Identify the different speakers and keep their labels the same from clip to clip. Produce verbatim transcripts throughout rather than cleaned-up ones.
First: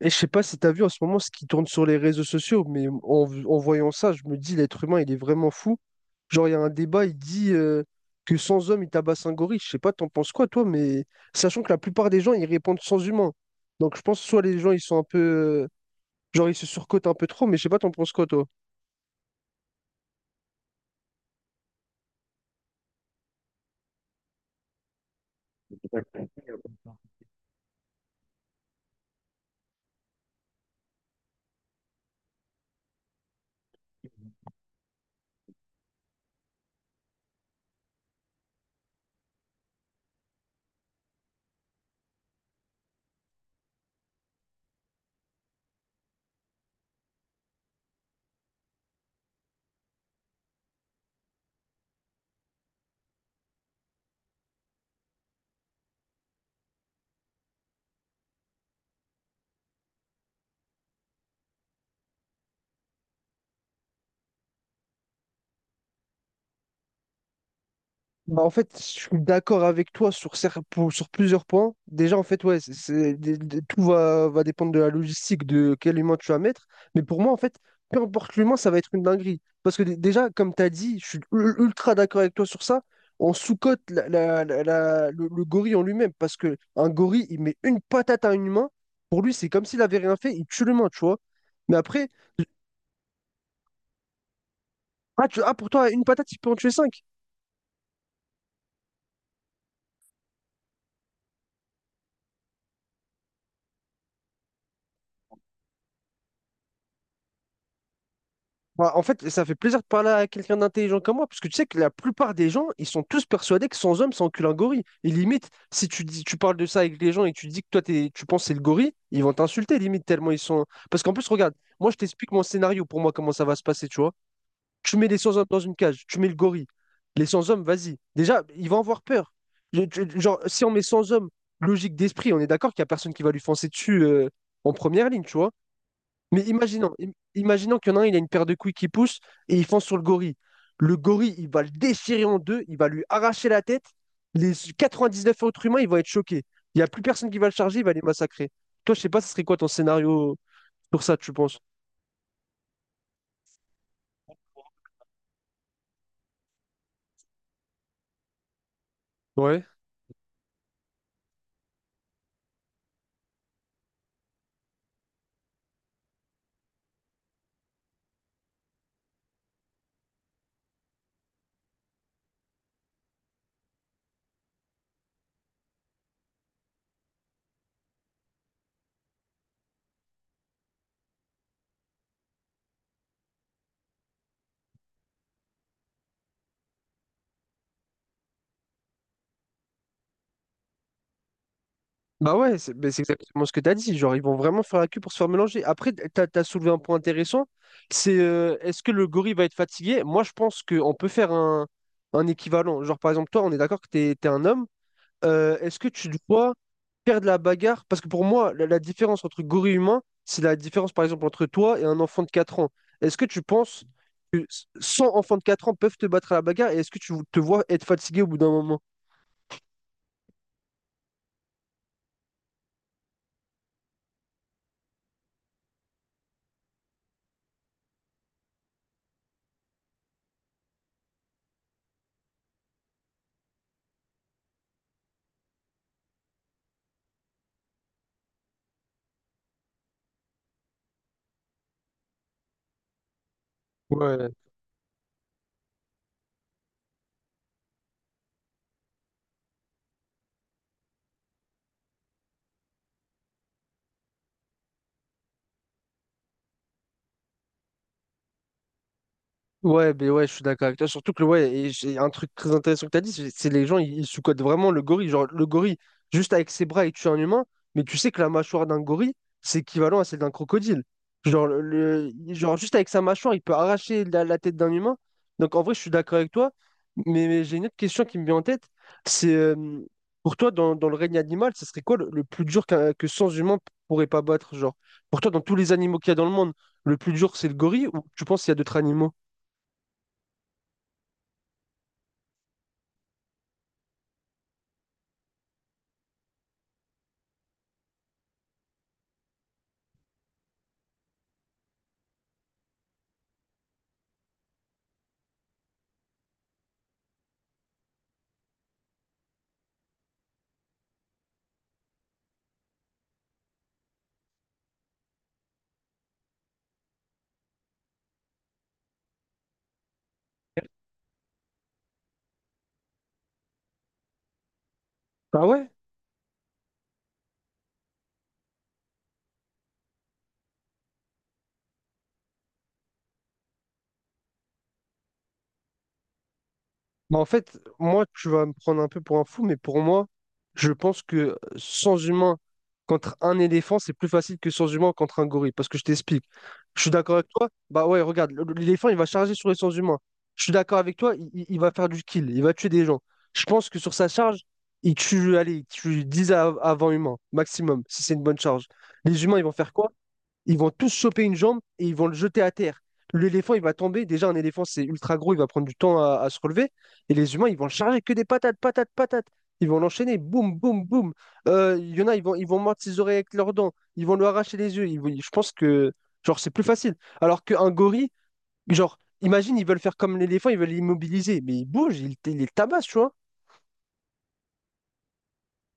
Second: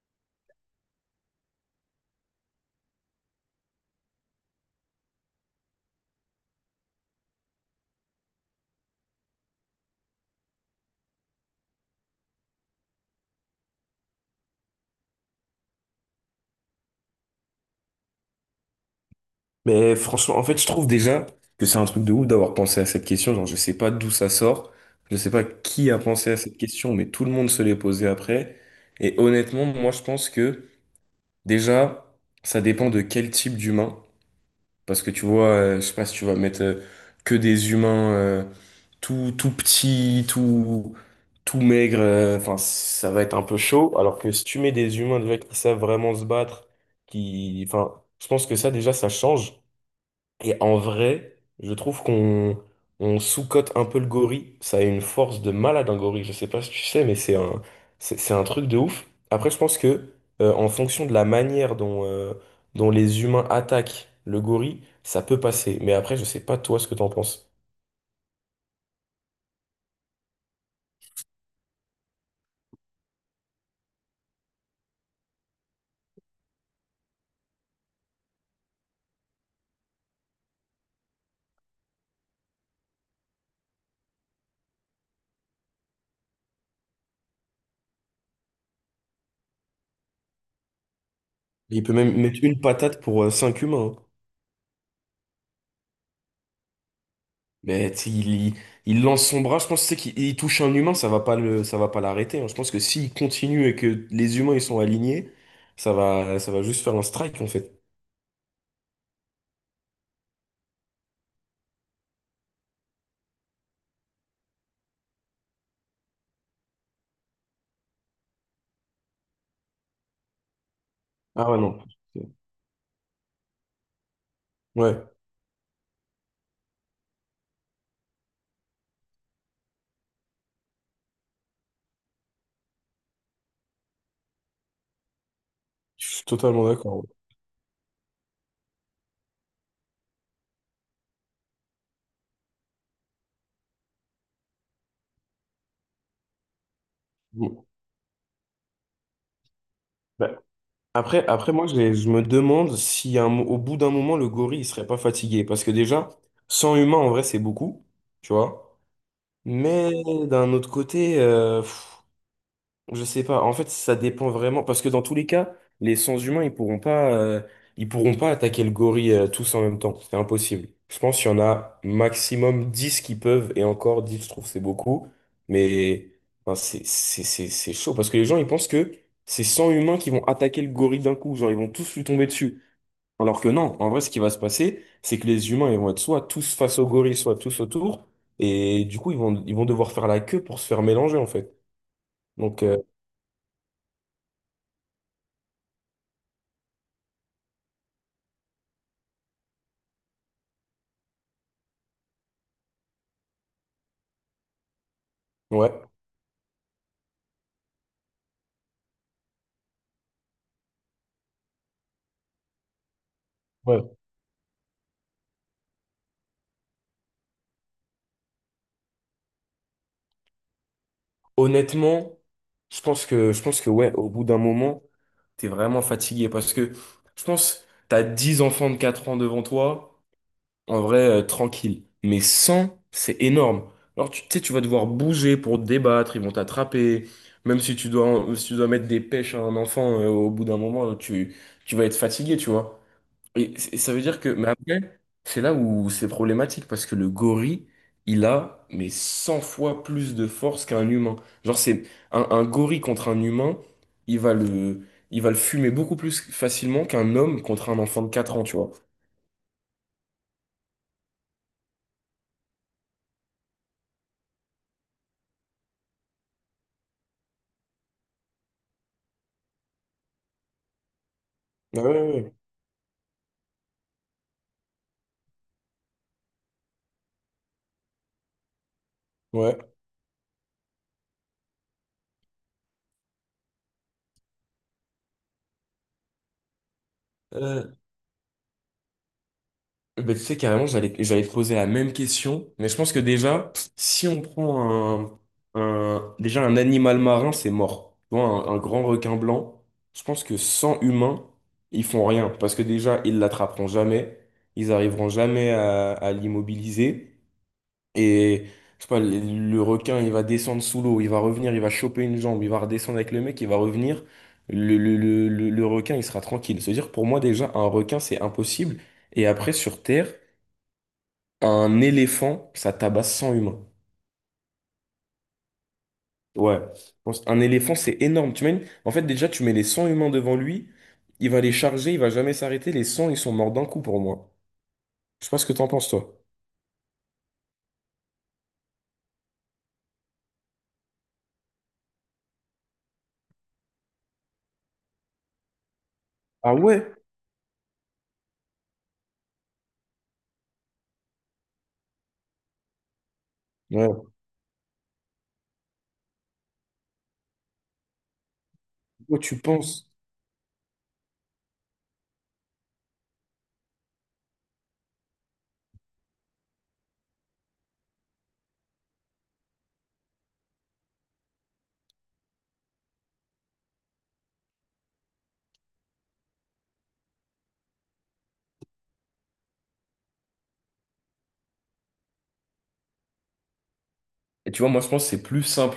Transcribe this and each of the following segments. Speaker 1: Et je sais pas si tu as vu en ce moment ce qui tourne sur les réseaux sociaux, mais en, v- en voyant ça, je me dis l'être humain, il est vraiment fou. Genre, il y a un débat, il dit euh, que sans homme, il tabasse un gorille. Je sais pas, t'en penses quoi, toi, mais sachant que la plupart des gens, ils répondent sans humain. Donc, je pense soit les gens, ils sont un peu, euh, genre, ils se surcotent un peu trop, mais je sais pas, t'en penses quoi, toi?
Speaker 2: Mais franchement, en fait, je trouve déjà que c'est un truc de ouf d'avoir pensé à cette question. Genre, je sais pas d'où ça sort, je sais pas qui a pensé à cette question, mais tout le monde se l'est posé après. Et honnêtement, moi, je pense que déjà, ça dépend de quel type d'humain. Parce que tu vois, euh, je sais pas si tu vas mettre euh, que des humains euh, tout, tout petits, tout, tout maigres, euh, enfin, ça va être un peu chaud. Alors que si tu mets des humains déjà qui savent vraiment se battre, qui, enfin, je pense que ça, déjà, ça change. Et en vrai, je trouve qu'on on sous-cote un peu le gorille. Ça a une force de malade, un gorille. Je sais pas si tu sais, mais c'est un, c'est c'est un truc de ouf. Après, je pense que euh, en fonction de la manière dont, euh, dont les humains attaquent le gorille, ça peut passer. Mais après, je sais pas toi ce que t'en penses.
Speaker 1: Bah, en fait, je suis d'accord avec toi sur, cer- pour- sur plusieurs points. Déjà, en fait, ouais, c'est, c'est- de- de- tout va, va dépendre de la logistique, de quel humain tu vas mettre. Mais pour moi, en fait, peu importe l'humain, ça va être une dinguerie. Parce que dé- déjà, comme tu as dit, je suis ul- ultra d'accord avec toi sur ça. On sous-cote la- la- la- la- le, le gorille en lui-même. Parce que un gorille, il met une patate à un humain. Pour lui, c'est comme s'il avait rien fait, il tue l'humain, tu vois. Mais
Speaker 2: Il peut
Speaker 1: après,
Speaker 2: même mettre une patate pour cinq humains.
Speaker 1: ah, tu, ah, pour toi, une patate, il peut en tuer cinq.
Speaker 2: Mais tu sais, il, il- il lance son bras, je pense tu sais, qu'il il touche un humain, ça va pas le, ça va pas l'arrêter, hein. Je pense que s'il continue et que les humains ils sont alignés, ça va, ça va juste faire un strike en fait.
Speaker 1: Bah, en fait, ça fait plaisir de parler à quelqu'un d'intelligent comme moi, parce que tu sais que la plupart des gens, ils sont tous persuadés que sans homme, c'est cul, un gorille. Et limite, si tu dis, tu parles de ça avec les gens et tu dis que toi, t'es- tu penses que c'est le gorille, ils vont t'insulter, limite, tellement ils sont. Parce qu'en plus,
Speaker 2: Ah
Speaker 1: regarde,
Speaker 2: ouais, non.
Speaker 1: moi, je t'explique mon scénario pour moi, comment ça va se passer, tu vois. Tu
Speaker 2: Ouais,
Speaker 1: mets les sans-hommes dans une cage, tu mets le gorille. Les sans-hommes, vas-y. Déjà, ils vont avoir peur. Je- je- Genre, si on met sans-hommes, logique d'esprit, on est d'accord qu'il n'y a personne qui va lui foncer dessus euh, en première ligne, tu vois.
Speaker 2: je suis
Speaker 1: Mais
Speaker 2: totalement
Speaker 1: imaginons,
Speaker 2: d'accord.
Speaker 1: im- imaginons qu'il y en a un, il a une paire de couilles qui pousse et il fonce sur le gorille. Le gorille, il va le déchirer en deux, il va lui arracher la tête. Les quatre-vingt-dix-neuf autres humains, ils vont être choqués. Il n'y a plus personne qui va le
Speaker 2: Bon.
Speaker 1: charger, il va les massacrer. Toi, je sais pas, ce serait quoi ton scénario
Speaker 2: Bah,
Speaker 1: pour ça,
Speaker 2: Après,
Speaker 1: tu
Speaker 2: après,
Speaker 1: penses?
Speaker 2: moi, je, je me demande si à un mo- au bout d'un moment, le gorille, il serait pas fatigué. Parce que déjà, cent humains, en vrai, c'est beaucoup, tu vois.
Speaker 1: Ouais.
Speaker 2: Mais d'un autre côté, je sais pas. En fait, ça dépend vraiment parce que dans tous les cas, les sens humains, ils pourront pas, euh, ils pourront pas attaquer le gorille euh, tous en même temps. C'est impossible. Je pense qu'il y en a maximum dix qui peuvent, et encore dix, je trouve c'est beaucoup. Mais enfin, c'est c'est c'est c'est chaud parce que les gens ils pensent que c'est cent humains qui vont attaquer le gorille d'un coup, genre ils vont tous lui tomber dessus. Alors que non, en vrai, ce qui va se passer, c'est que les humains ils vont être soit tous face au gorille, soit tous autour, et du coup ils vont ils vont devoir faire la queue pour se faire mélanger en fait.
Speaker 1: Bah ouais,
Speaker 2: Donc
Speaker 1: c'est
Speaker 2: euh,
Speaker 1: mais c'est exactement ce que tu as dit. Genre, ils vont vraiment faire la queue pour se faire mélanger. Après, tu as soulevé un point intéressant. C'est euh, est-ce que le gorille va être fatigué? Moi, je pense qu'on peut faire un, un équivalent. Genre, par exemple, toi, on est d'accord que tu es un homme. Euh,
Speaker 2: ouais.
Speaker 1: est-ce que tu dois faire de la bagarre, parce que pour moi, la, la différence entre gorille humain, c'est la différence, par exemple, entre toi et un enfant de quatre ans. Est-ce que tu
Speaker 2: Ouais.
Speaker 1: penses que cent enfants de quatre ans peuvent te battre à la bagarre et est-ce que tu te vois être fatigué au bout d'un moment?
Speaker 2: Honnêtement, je pense que, je pense que ouais, au bout d'un moment, t'es vraiment fatigué parce que je pense t'as dix enfants de quatre ans devant toi, en vrai, euh, tranquille. Mais cent c'est énorme. Alors tu tu sais, tu vas devoir bouger pour te débattre, ils vont t'attraper. Même si tu dois, si tu dois mettre des pêches à un enfant, euh, au bout d'un moment, tu, tu vas être fatigué, tu vois. Et c- et ça veut dire
Speaker 1: Ouais,
Speaker 2: que, mais après, c'est là où c'est problématique parce que le gorille, il a mais cent fois plus de force qu'un humain. Genre, c'est un, un gorille contre un humain, il va le, il va le fumer beaucoup plus facilement qu'un homme contre un enfant de quatre ans, tu vois.
Speaker 1: Ouais, ben ouais, je suis d'accord avec toi. Surtout que, ouais, et j'ai un truc très intéressant que tu as dit, c'est c'est les gens, ils, ils sous-cotent vraiment le gorille. Genre, le gorille, juste avec ses bras, il tue un humain, mais tu sais que la mâchoire d'un gorille, c'est équivalent à celle d'un crocodile. Genre, le,
Speaker 2: Ouais, ouais,
Speaker 1: le- genre, juste avec sa mâchoire, il peut arracher la, la tête d'un humain. Donc, en vrai, je suis d'accord avec toi, mais, mais j'ai une autre question qui me vient en tête. C'est, euh,
Speaker 2: ouais.
Speaker 1: pour toi, dans, dans le règne animal, ce serait quoi le, le plus dur qu'un- que sans humains pourraient pas battre? Genre, pour toi, dans tous les animaux qu'il y a dans le monde, le plus dur, c'est le
Speaker 2: Ouais.
Speaker 1: gorille ou tu penses qu'il y a d'autres animaux?
Speaker 2: Bah, tu sais, carrément, j'allais, j'allais te poser la même question, mais je pense que déjà, si on prend un, un- déjà un animal marin, c'est mort. Tu vois, un, un grand requin blanc, je pense que sans humains, ils font rien, parce que déjà, ils l'attraperont jamais, ils arriveront jamais à, à l'immobiliser, et je sais pas, le, le requin, il va descendre sous l'eau, il va revenir, il va choper une jambe, il va redescendre avec le mec, il va revenir, le, le, le, le le requin, il sera tranquille. C'est-à-dire, pour moi, déjà, un requin, c'est impossible. Et après, sur Terre, un éléphant, ça tabasse cent humains.
Speaker 1: Ah ouais?
Speaker 2: Ouais. Je pense- Un éléphant, c'est énorme. Tu mets, en fait, déjà, tu mets les cent humains devant lui, il va les charger, il va jamais s'arrêter. Les cent, ils sont morts d'un coup pour moi. Je sais pas ce que t'en penses, toi.
Speaker 1: Bah en fait, moi, tu vas me prendre un peu pour un fou, mais pour moi, je pense que sans humain contre un éléphant, c'est plus facile que sans humain contre un gorille. Parce que je t'explique.
Speaker 2: Ah
Speaker 1: Je
Speaker 2: ouais?
Speaker 1: suis d'accord avec toi. Bah ouais, regarde, le- l'éléphant, il va charger sur les sans humains. Je suis d'accord avec toi, il, il- il va faire du kill, il va tuer des gens. Je pense que sur
Speaker 2: Ouais.
Speaker 1: sa charge, il tue, allez, il tue dix av- avant-humains, maximum, si c'est une bonne charge.
Speaker 2: Toi,
Speaker 1: Les humains,
Speaker 2: tu
Speaker 1: ils vont faire
Speaker 2: penses.
Speaker 1: quoi? Ils vont tous choper une jambe et ils vont le jeter à terre. L'éléphant, il va tomber. Déjà, un éléphant, c'est ultra gros, il va prendre du temps à, à se relever. Et les humains, ils vont le charger que des patates, patates, patates. Ils vont l'enchaîner, boum, boum, boum. Euh, Il y en a, ils vont, ils vont mordre ses oreilles avec leurs dents. Ils vont lui arracher les yeux. Ils vont- je pense que, genre, c'est plus facile. Alors qu'un gorille, genre, imagine, ils veulent faire comme l'éléphant, ils veulent l'immobiliser. Mais il bouge, il, il les tabasse, tu vois.
Speaker 2: Et tu vois, moi, je pense que c'est plus simple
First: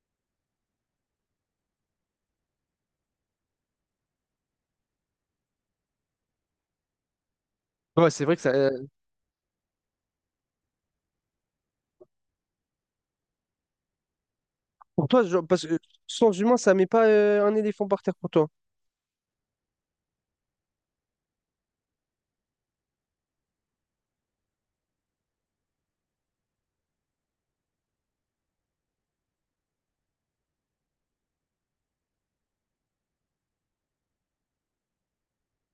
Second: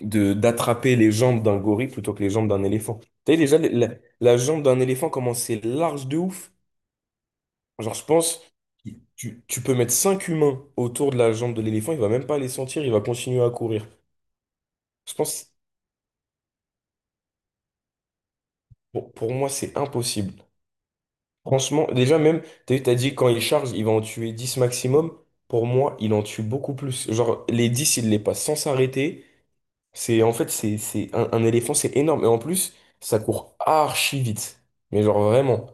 Speaker 2: de d'attraper les jambes d'un gorille plutôt que les jambes d'un éléphant. Tu sais, déjà, la, la jambe d'un éléphant, comment c'est large de ouf. Genre, je
Speaker 1: Ouais, c'est vrai
Speaker 2: pense,
Speaker 1: que ça. euh,
Speaker 2: tu, tu peux mettre cinq humains autour de la jambe de l'éléphant, il va même pas les sentir, il va continuer à courir.
Speaker 1: pour
Speaker 2: Je
Speaker 1: toi, genre,
Speaker 2: pense.
Speaker 1: parce que sans humain, ça met pas euh, un éléphant par terre pour toi.
Speaker 2: Bon, pour moi, c'est impossible. Franchement, déjà même, t'as vu, t'as dit quand il charge, il va en tuer dix maximum. Pour moi, il en tue beaucoup plus. Genre, les dix il les passe sans s'arrêter. C'est, en fait, c'est, c'est un, un éléphant, c'est énorme. Et en plus, ça court archi vite. Mais genre vraiment,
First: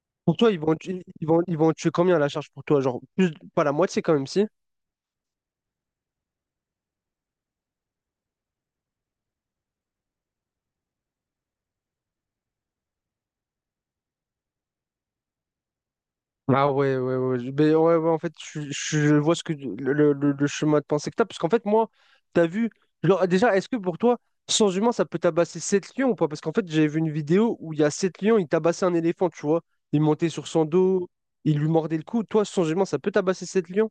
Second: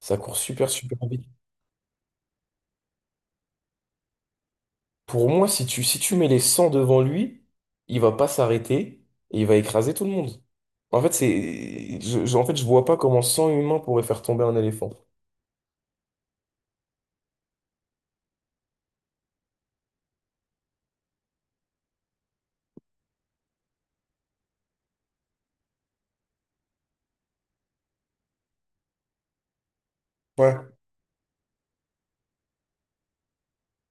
Speaker 2: ça
Speaker 1: Pour
Speaker 2: court
Speaker 1: toi, ils
Speaker 2: super,
Speaker 1: vont,
Speaker 2: super
Speaker 1: tu-
Speaker 2: vite.
Speaker 1: ils vont, ils vont tuer combien à la charge pour toi? Genre, plus, pas la moitié quand même, si?
Speaker 2: Pour moi, si tu, si tu mets les cent devant lui, il va pas s'arrêter et il va écraser tout le monde. En fait, c'est, je, je- en fait, je vois pas comment cent humains pourraient faire tomber un éléphant.
Speaker 1: Ah ouais, ouais, ouais. Je- ben ouais, ouais, en fait, je, je vois ce que le, le- le- le chemin de pensée que t'as. Parce qu'en fait, moi, t'as vu. Genre, déjà, est-ce que pour toi, sans humain, ça peut tabasser sept lions ou pas? Parce qu'en fait, j'ai vu une vidéo où il y a sept lions, ils tabassaient un éléphant, tu vois. Ils montaient sur
Speaker 2: Ouais.
Speaker 1: son dos, ils lui mordaient le cou. Toi, sans humain, ça peut tabasser sept lions?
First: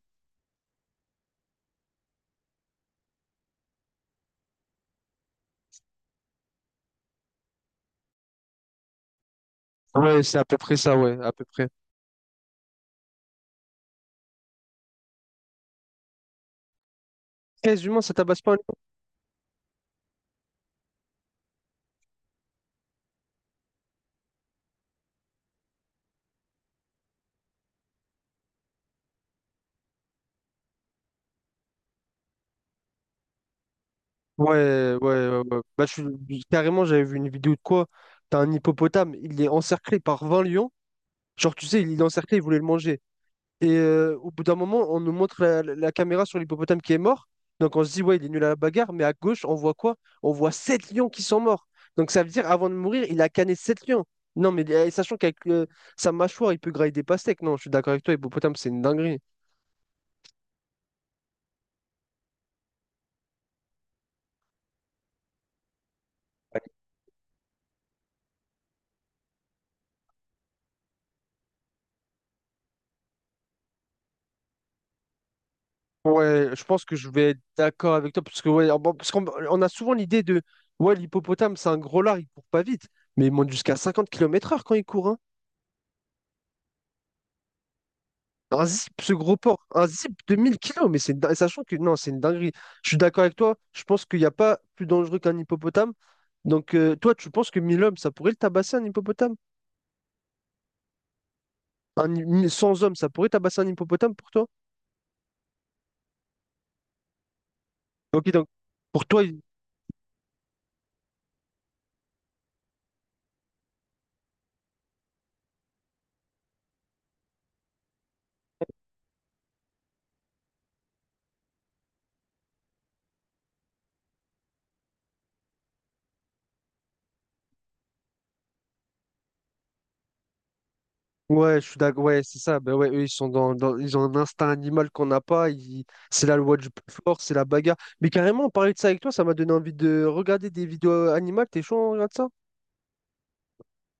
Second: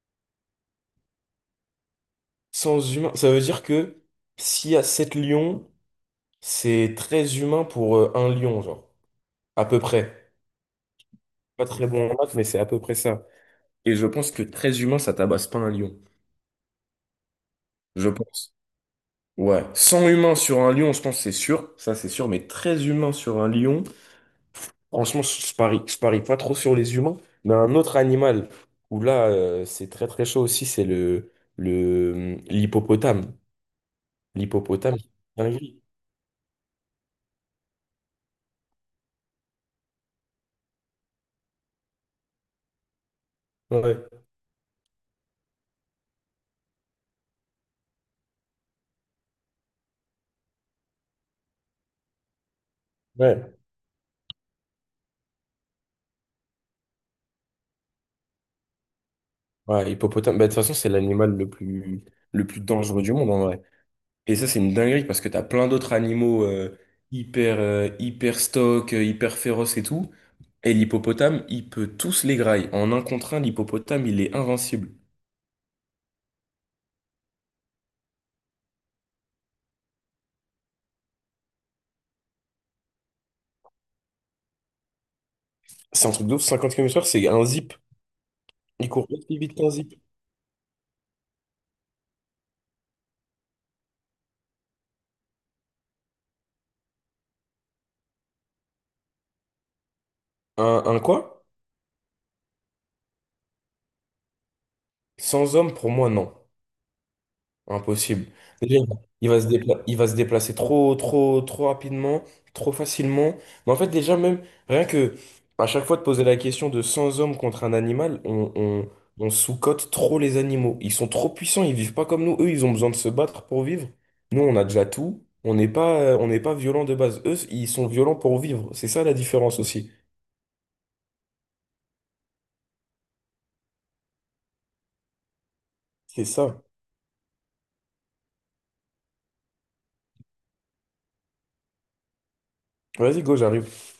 Speaker 2: Sans humain, ça veut dire que s'il y a sept lions, c'est très humain pour euh, un lion, genre. À peu
Speaker 1: Ouais,
Speaker 2: près.
Speaker 1: c'est à peu près ça, ouais, à peu
Speaker 2: Pas
Speaker 1: près.
Speaker 2: très bon en maths, mais c'est à peu près ça. Et je pense que très humain, ça tabasse pas un lion.
Speaker 1: treize humains,
Speaker 2: Je
Speaker 1: ça tabasse
Speaker 2: pense.
Speaker 1: pas.
Speaker 2: Ouais. cent humains sur un lion, je pense que c'est sûr. Ça, c'est sûr. Mais très humain sur un lion, franchement, je je parie. Je parie pas trop sur les humains. Mais un autre animal où là, euh, c'est très très chaud aussi, c'est le, le, hum, l'hippopotame.
Speaker 1: Ouais,
Speaker 2: L'hippopotame, c'est
Speaker 1: ouais, ouais,
Speaker 2: une
Speaker 1: ouais.
Speaker 2: dinguerie.
Speaker 1: Bah, je suis. Carrément, j'avais vu une vidéo de quoi? T'as un hippopotame, il est encerclé par vingt lions. Genre, tu sais, il est encerclé, il voulait le manger. Et euh,
Speaker 2: Ouais.
Speaker 1: au bout d'un moment, on nous montre la, la- la caméra sur l'hippopotame qui est mort. Donc, on se dit, ouais, il est nul à la bagarre. Mais à gauche, on voit quoi? On voit sept lions qui sont morts. Donc, ça veut dire, avant de mourir, il a
Speaker 2: Ouais.
Speaker 1: canné sept lions. Non, mais euh, sachant qu'avec euh, sa mâchoire, il peut grailler des pastèques. Non, je suis d'accord avec toi, hippopotame, c'est une dinguerie.
Speaker 2: Ouais, hippopotame, bah, de toute façon, c'est l'animal le plus, le plus dangereux du monde en vrai. Et ça, c'est une dinguerie parce que t'as plein d'autres animaux euh, hyper, euh, hyper stock, euh, hyper féroces et tout. Et l'hippopotame, il peut tous les grailler. En un contre un, l'hippopotame, il est invincible.
Speaker 1: Ouais, je pense que je vais être d'accord avec toi, parce que ouais, bon, parce qu'on on a souvent l'idée de ouais, l'hippopotame, c'est un gros lard, il court pas vite, mais il monte jusqu'à cinquante kilomètres heure quand il court, hein.
Speaker 2: C'est un truc de ouf, cinquante kilomètres heure, c'est un zip.
Speaker 1: Un
Speaker 2: Il
Speaker 1: zip,
Speaker 2: court
Speaker 1: ce gros
Speaker 2: aussi vite
Speaker 1: porc,
Speaker 2: qu'un
Speaker 1: un
Speaker 2: zip.
Speaker 1: zip de mille kilos, mais c'est une din- sachant que non, c'est une dinguerie. Je suis d'accord avec toi, je pense qu'il n'y a pas plus dangereux qu'un hippopotame. Donc euh, toi, tu penses que mille hommes, ça pourrait le tabasser un hippopotame?
Speaker 2: Un, un quoi?
Speaker 1: Un, hi- cent hommes, ça pourrait tabasser un hippopotame pour toi?
Speaker 2: Sans homme, pour moi, non. Impossible.
Speaker 1: Ok, donc
Speaker 2: Déjà,
Speaker 1: pour toi.
Speaker 2: il va se dépla- il va se déplacer trop, trop, trop rapidement, trop facilement. Mais en fait, déjà, même, rien que à chaque fois de poser la question de cent hommes contre un animal, on, on, on sous-cote trop les animaux. Ils sont trop puissants, ils vivent pas comme nous. Eux, ils ont besoin de se battre pour vivre. Nous, on a déjà tout. On n'est pas, euh, on n'est pas violent de base. Eux, ils sont violents pour vivre. C'est ça la différence aussi.
Speaker 1: Ouais, je suis d'accord. Ouais, c'est ça. Ben ouais, eux, ils sont dans, dans- ils ont un instinct animal qu'on n'a pas. Ils-
Speaker 2: C'est
Speaker 1: C'est la loi
Speaker 2: ça.
Speaker 1: du plus fort, c'est la bagarre. Mais carrément, parler de ça avec toi, ça m'a donné envie de regarder des vidéos euh, animales. T'es chaud, on regarde ça?
Speaker 2: Vas-y, go, j'arrive.